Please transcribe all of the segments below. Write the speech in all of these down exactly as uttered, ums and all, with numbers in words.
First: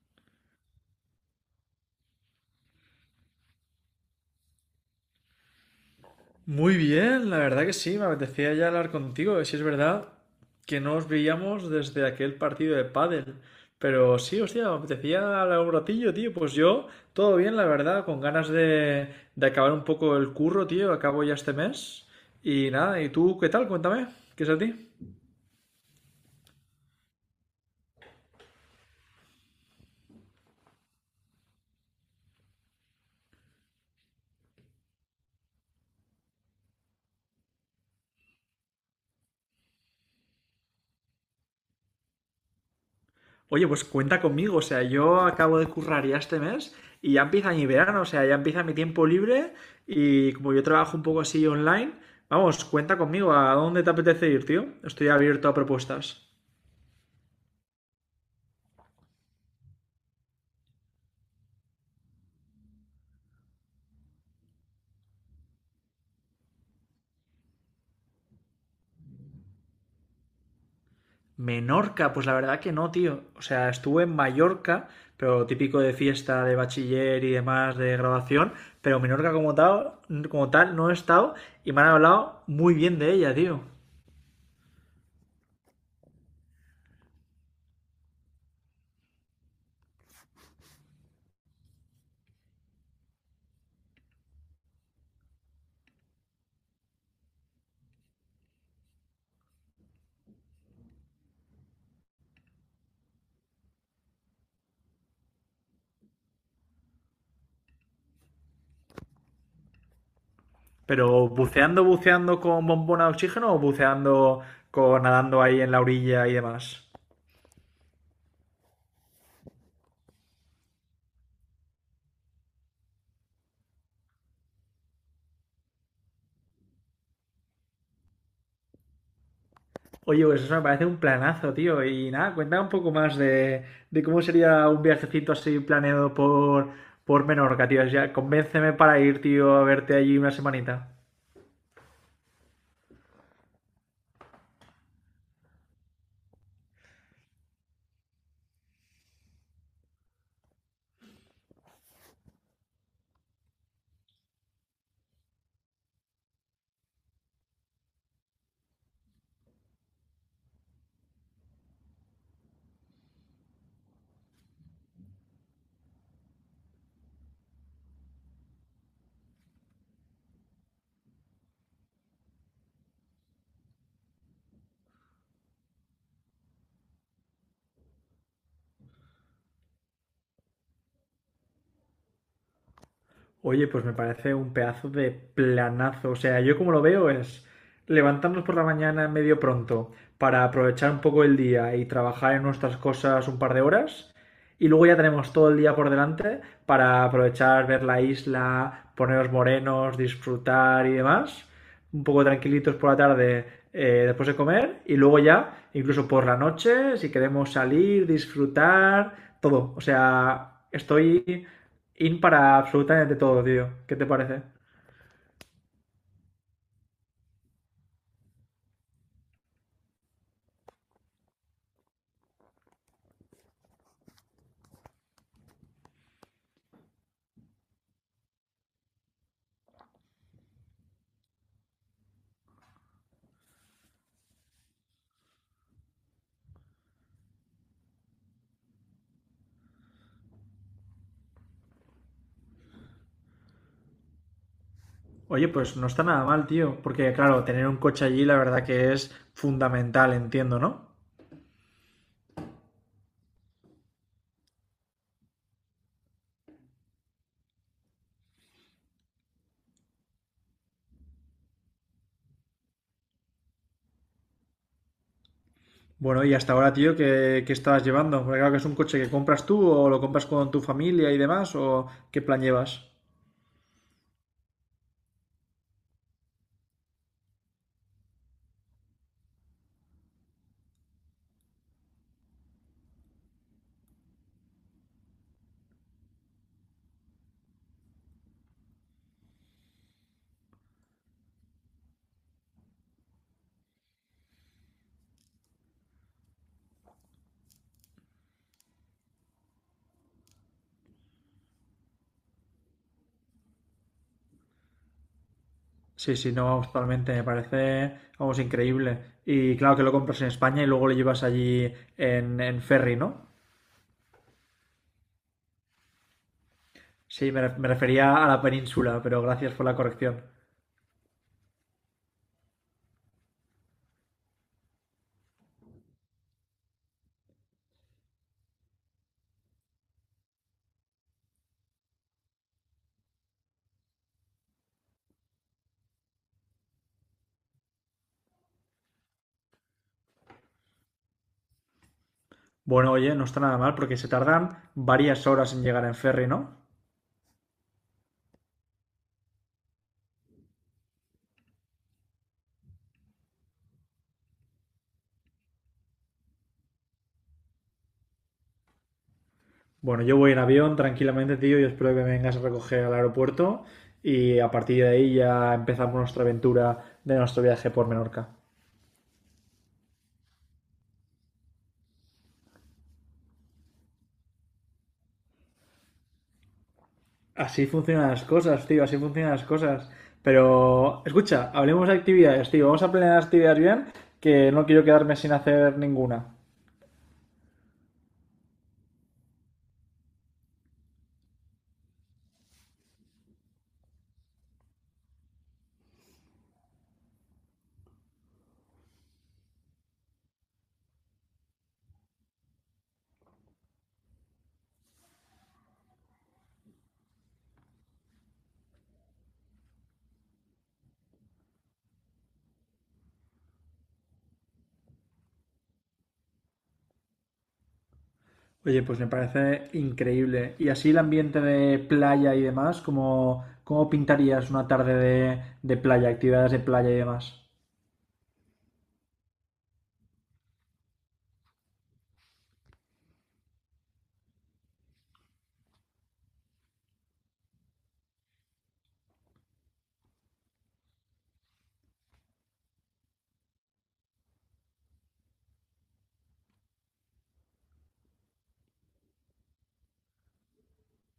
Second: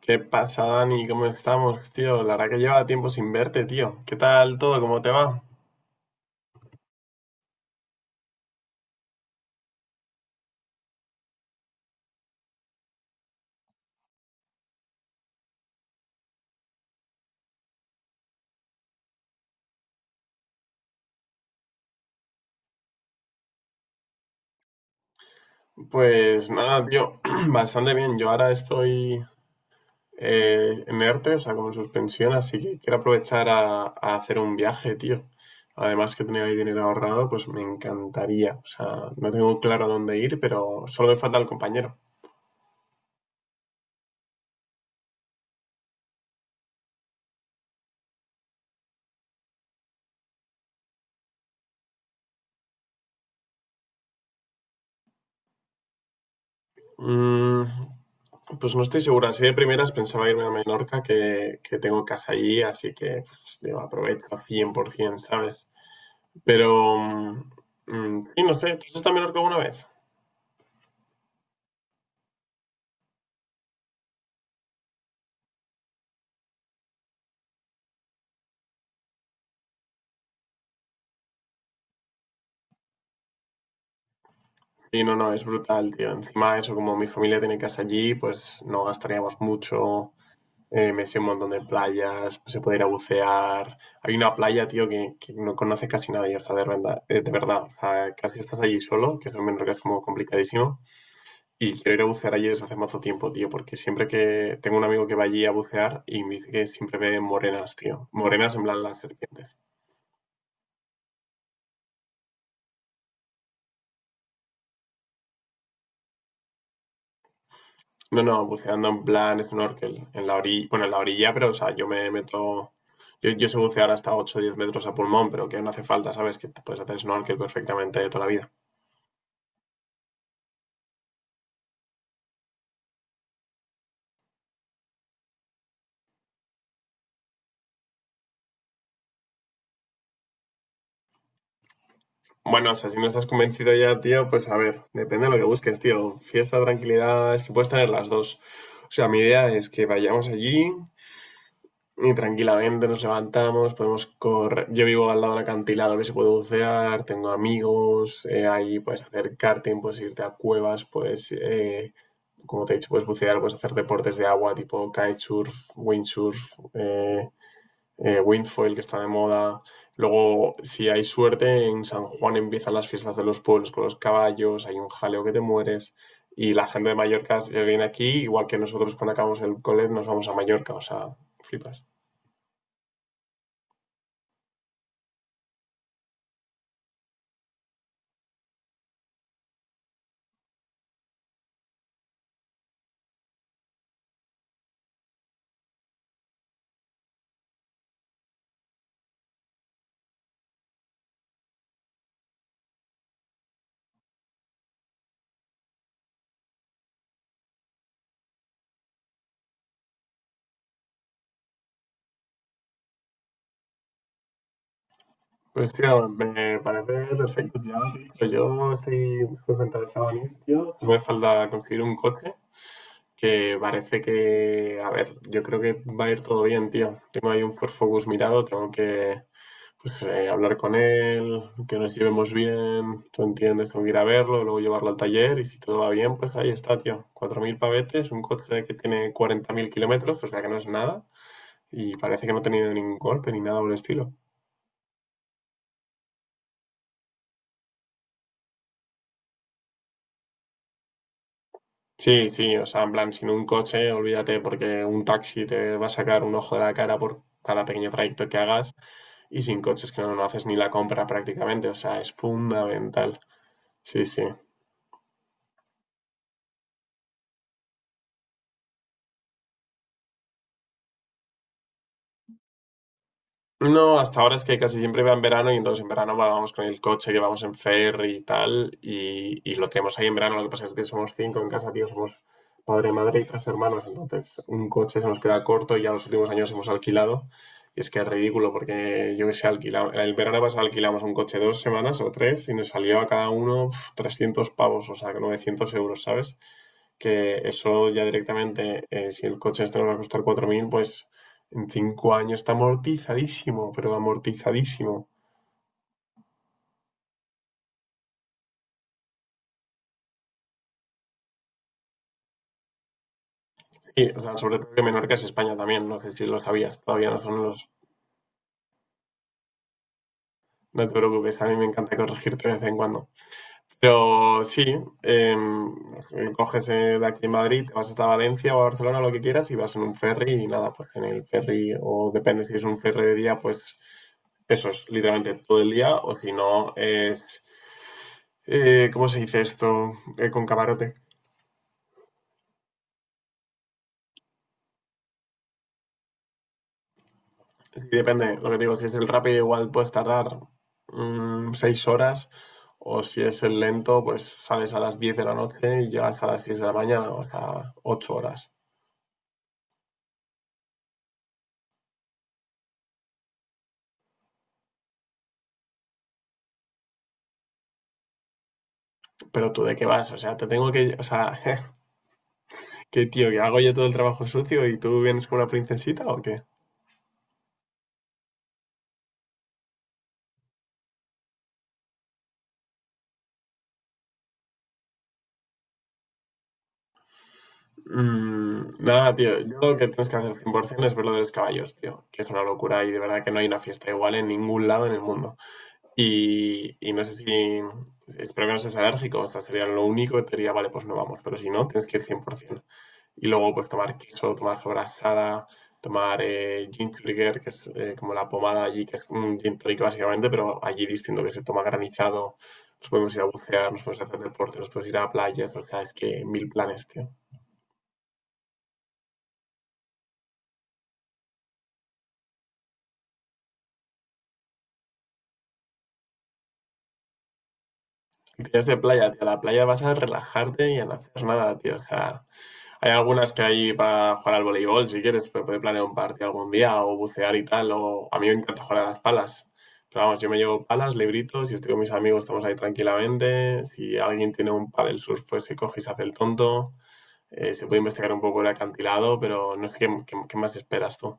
¿Qué pasa, Dani? ¿Cómo estamos, tío? La verdad que lleva tiempo sin verte, tío. ¿Qué tal todo? ¿Cómo te va? Muy bien, la verdad que sí, me apetecía ya hablar contigo. Si es verdad que no os veíamos desde aquel partido de pádel, pero sí, hostia, me apetecía hablar un ratillo, tío. Pues yo, todo bien, la verdad, con ganas de, de acabar un poco el curro, tío. Acabo ya este mes. Y nada, ¿y tú qué tal? Cuéntame, ¿qué es a ti? Pues nada, tío, bastante bien. Yo ahora estoy eh, en ERTE, o sea, como en suspensión, así que quiero aprovechar a, a hacer un viaje, tío. Además que tenía ahí dinero ahorrado, pues me encantaría. O sea, no tengo claro a dónde ir, pero solo me falta el compañero. Oye, pues cuenta conmigo, o sea, yo acabo de currar ya este mes y ya empieza mi verano, o sea, ya empieza mi tiempo libre y como yo trabajo un poco así online, vamos, cuenta conmigo, ¿a dónde te apetece ir, tío? Estoy abierto a propuestas. Mm, Pues no estoy segura. Así de primeras pensaba irme a Menorca, que, que tengo casa allí, así que pues, digo, aprovecho cien por ciento, ¿sabes? Pero, mm, mm, sí, no sé, ¿tú has estado en Menorca alguna vez? Menorca, pues la verdad que no, tío. O sea, estuve en Mallorca, pero típico de fiesta, de bachiller y demás, de graduación, pero Menorca como tal, como tal no he estado y me han hablado muy bien de ella, tío. Sí, no, no, es brutal, tío. Encima eso, como mi familia tiene casa allí, pues no gastaríamos mucho. Eh, me sé un montón de playas, se puede ir a bucear. Hay una playa, tío, que, que no conoce casi nadie, o sea, de verdad, eh, de verdad, o sea, casi estás allí solo, que eso en Menorca es como complicadísimo. Y quiero ir a bucear allí desde hace mazo tiempo, tío, porque siempre que tengo un amigo que va allí a bucear y me dice que siempre ve morenas, tío. Morenas en plan las serpientes. Pero buceando, buceando con bombona de oxígeno o buceando con nadando ahí en la orilla y demás. No, no, buceando en plan snorkel, en la orilla, bueno, en la orilla, pero o sea, yo me meto, yo, yo sé bucear hasta ocho o diez metros a pulmón, pero que no hace falta, ¿sabes? Que te puedes hacer snorkel perfectamente de toda la vida. Oye, pues eso me parece un planazo, tío. Y nada, cuéntame un poco más de, de cómo sería un viajecito así planeado por, por Menorca, tío. Ya, convénceme para ir, tío, a verte allí una semanita. Bueno, o sea, si no estás convencido ya, tío, pues a ver, depende de lo que busques, tío. Fiesta, tranquilidad, es que puedes tener las dos. O sea, mi idea es que vayamos allí, y tranquilamente nos levantamos, podemos correr. Yo vivo al lado de un acantilado que se puede bucear, tengo amigos, eh, ahí puedes hacer karting, puedes irte a cuevas, puedes, eh, como te he dicho, puedes bucear, puedes hacer deportes de agua tipo kitesurf, windsurf, eh, eh, windfoil que está de moda. Luego, si hay suerte, en San Juan empiezan las fiestas de los pueblos con los caballos, hay un jaleo que te mueres. Y la gente de Mallorca si viene aquí, igual que nosotros cuando acabamos el cole nos vamos a Mallorca, o sea, flipas. Oye, pues me parece un pedazo de planazo. O sea, yo como lo veo es levantarnos por la mañana medio pronto para aprovechar un poco el día y trabajar en nuestras cosas un par de horas. Y luego ya tenemos todo el día por delante para aprovechar, ver la isla, ponernos morenos, disfrutar y demás. Un poco tranquilitos por la tarde eh, después de comer. Y luego ya, incluso por la noche, si queremos salir, disfrutar, todo. O sea, estoy in para absolutamente todo, tío. ¿Qué te parece? Pues tío, me parece perfecto. Ya lo he dicho, yo estoy súper interesado en ir, tío. No me falta conseguir un coche que parece que, a ver, yo creo que va a ir todo bien, tío. Tengo ahí un Ford Focus mirado, tengo que pues, eh, hablar con él, que nos llevemos bien, tú entiendes, tengo que ir a verlo, luego llevarlo al taller y si todo va bien, pues ahí está, tío. Cuatro mil pavetes, un coche que tiene cuarenta mil kilómetros, o sea que no es nada y parece que no ha tenido ningún golpe ni nada por el estilo. Oye, pues no está nada mal, tío. Porque, claro, tener un coche allí, la verdad que es fundamental, entiendo, ¿no? Sí, sí, o sea, en plan, sin un coche, olvídate, porque un taxi te va a sacar un ojo de la cara por cada pequeño trayecto que hagas, y sin coches, que no, no haces ni la compra prácticamente, o sea, es fundamental. Sí, sí. Bueno, y hasta ahora, tío, ¿qué, qué estabas llevando? Porque claro que es un coche que compras tú o lo compras con tu familia y demás, o qué plan llevas. No, hasta ahora es que casi siempre va en verano y entonces en verano vamos con el coche que vamos en ferry y tal y, y lo tenemos ahí en verano. Lo que pasa es que somos cinco en casa, tío, somos padre, madre y tres hermanos, entonces un coche se nos queda corto y ya los últimos años hemos alquilado, y es que es ridículo porque yo que sé, alquila- el verano pasado alquilamos un coche dos semanas o tres y nos salió a cada uno pf, trescientos pavos, o sea, novecientos euros, ¿sabes? Que eso ya directamente, eh, si el coche este nos va a costar cuatro mil, pues en cinco años está amortizadísimo, pero amortizadísimo. Sí, sí, no, vamos, totalmente, me parece, vamos, increíble. Y claro que lo compras en España y luego lo llevas allí en, en ferry, ¿no? Sí, o sea, sobre todo que Menorca es España también, no sé si lo sabías, todavía no Sí, me, son re- los... me refería a la península, pero gracias por la corrección. No te preocupes, a mí me encanta corregirte de vez en cuando. Pero sí, eh, coges eh, de aquí en Madrid, te vas hasta Valencia o a Barcelona, lo que quieras, y vas en un ferry y nada, pues en el ferry, o depende si es un ferry de día, pues eso es literalmente todo el día, o si no, es... Eh, ¿cómo se dice esto? Eh, con camarote. Bueno, oye, no está nada mal porque se tardan varias horas en llegar en ferry, ¿no? Sí, depende, lo que te digo, si es el rápido igual puedes tardar mm, seis horas, o si es el lento pues sales a las diez de la noche y llegas a las seis de la mañana, o sea, ocho horas. Bueno, yo voy en avión tranquilamente, tío, y espero que me vengas a recoger al aeropuerto y a partir de ahí ya empezamos nuestra aventura de nuestro viaje por Menorca. ¿Pero tú de qué vas? O sea, te tengo que, o sea, qué tío, que hago yo todo el trabajo sucio y tú vienes como una princesita, ¿o qué? Así funcionan las cosas, tío, así funcionan las cosas. Pero, escucha, hablemos de actividades, tío. Vamos a planear actividades bien, que no quiero quedarme sin hacer ninguna. Mm, nada, tío, yo lo que tienes que hacer cien por ciento es ver lo de los caballos, tío, que es una locura y de verdad que no hay una fiesta igual en ningún lado en el mundo. Y, y no sé si. Espero que no seas alérgico, o sea, sería lo único que te diría, vale, pues no vamos, pero si no, tienes que ir cien por ciento. Y luego, pues tomar queso, tomar sobrasada, tomar eh, gin trigger, que es eh, como la pomada allí, que es un gin tonic básicamente, pero allí diciendo que se toma granizado, nos podemos ir a bucear, nos podemos hacer deporte, nos podemos ir a playas, o sea, es que mil planes, tío. Oye, pues me parece increíble. Y así el ambiente de playa y demás, ¿cómo, cómo pintarías una tarde de, de playa, actividades de playa y demás? Actividades de playa, tío, a la playa vas a relajarte y a no hacer nada, tío, o sea, hay algunas que hay para jugar al voleibol, si quieres, pero puede planear un partido algún día o bucear y tal. O... A mí me encanta jugar a las palas. Pero vamos, yo me llevo palas, libritos, y estoy con mis amigos, estamos ahí tranquilamente. Si alguien tiene un paddle surf, pues se coge y se hace el tonto. Eh, se puede investigar un poco el acantilado, pero no sé qué, qué- qué más esperas tú.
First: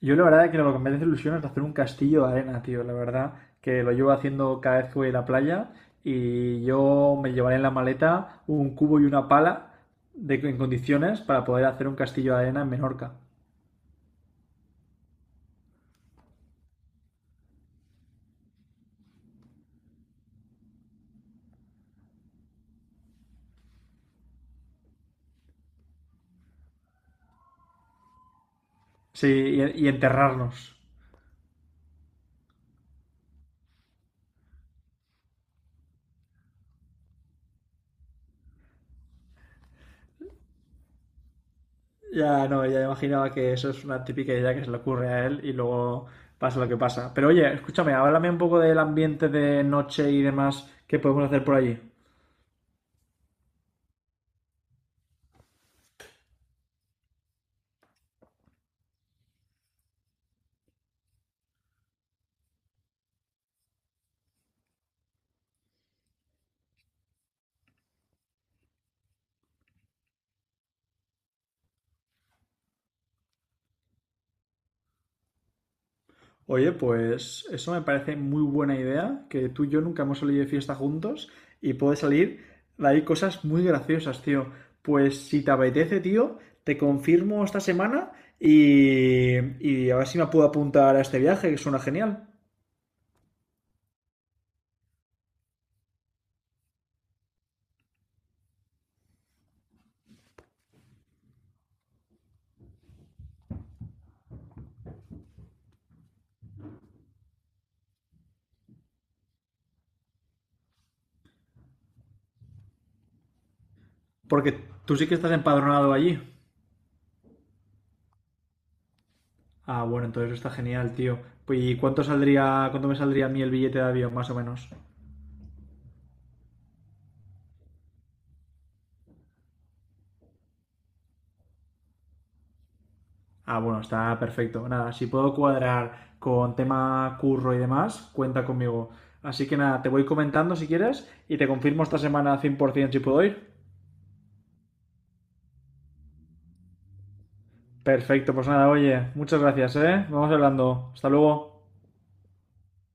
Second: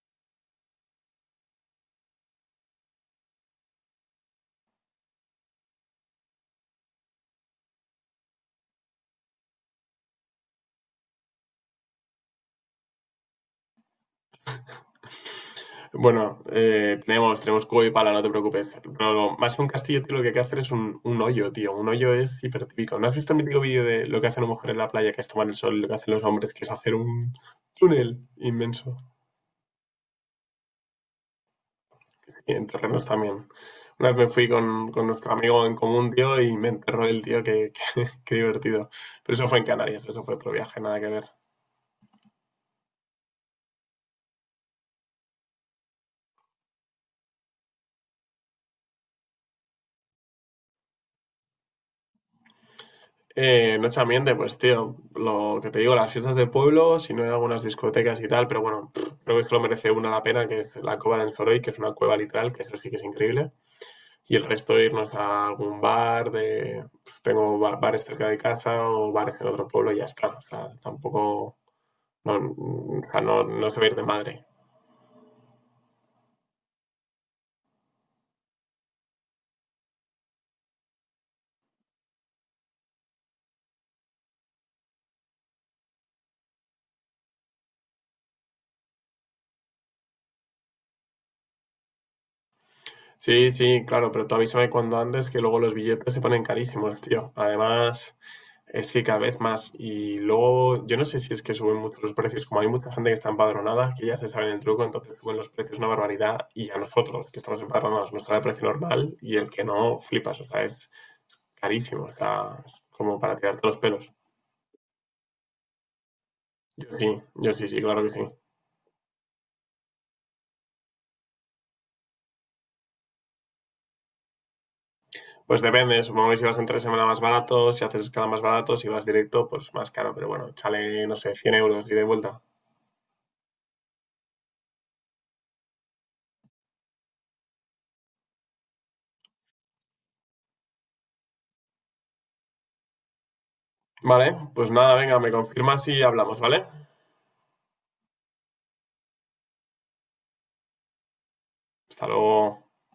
Yo la verdad que lo que me hace ilusión es hacer un castillo de arena, tío. La verdad que lo llevo haciendo cada vez que voy a la playa y yo me llevaré en la maleta un cubo y una pala de, en condiciones para poder hacer un castillo de arena en Menorca. Bueno, eh, tenemos, tenemos cubo y pala, no te preocupes. Pero lo- más que un castillo, tío, lo que hay que hacer es un, un hoyo, tío. Un hoyo es hipertípico. ¿No has visto el mítico vídeo de lo que hace una mujer en la playa, que es tomar el sol, y lo que hacen los hombres, que es hacer un túnel inmenso? Sí, y y enterrarnos. Y en terrenos también. Una vez me fui con, con nuestro amigo en común, tío, y me enterró el tío, que, que- qué divertido. Pero eso fue en Canarias, eso fue otro viaje, nada que ver. Ya, no, ya imaginaba que eso es una típica idea que se le ocurre a él y luego pasa lo que pasa. Pero oye, escúchame, háblame un poco del ambiente de noche y demás que podemos hacer por allí. Eh, noche ambiente, pues tío, lo que te digo, las fiestas de pueblo, si no hay algunas discotecas y tal, pero bueno, pff, creo que es que lo merece una la pena, que es la Cova del Soroy, que es una cueva literal, que eso sí que es increíble. Y el resto irnos a algún bar, de pues, tengo ba- bares cerca de casa o bares en otro pueblo y ya está. O sea, tampoco, no, mm, o sea, no, no se va a ir de madre. Oye, pues eso me parece muy buena idea, que tú y yo nunca hemos salido de fiesta juntos y puede salir de ahí cosas muy graciosas, tío. Pues si te apetece, tío, te confirmo esta semana y, y a ver si me puedo apuntar a este viaje, que suena genial. Sí, sí, claro, pero tú avísame cuando antes que luego los billetes se ponen carísimos, tío. Además... es que cada vez más. Y luego, yo no sé si es que suben mucho los precios, como hay mucha gente que está empadronada, que ya se saben el truco, entonces suben los precios una barbaridad. Y a nosotros, que estamos empadronados, nos sale el precio normal y el que no, flipas. O sea, es carísimo. O sea, es como para tirarte los pelos. Porque tú sí que estás empadronado allí. Yo sí, yo sí, sí, claro que sí. Ah, bueno, entonces está genial, tío. Pues, ¿y cuánto saldría, cuánto me saldría a mí el billete de avión, más o menos? Pues depende, supongo que si vas entre semana más barato, si haces escala más barato, si vas directo, pues más caro. Pero bueno, chale, no sé, cien euros y de vuelta. Ah, bueno, está perfecto. Nada, si puedo cuadrar con tema curro y demás, cuenta conmigo. Así que nada, te voy comentando si quieres y te confirmo esta semana cien por ciento si puedo ir. Vale, pues nada, venga, me confirmas y hablamos, ¿vale? Perfecto, pues nada, oye, muchas gracias, ¿eh? Vamos hablando. Hasta luego. Hasta luego.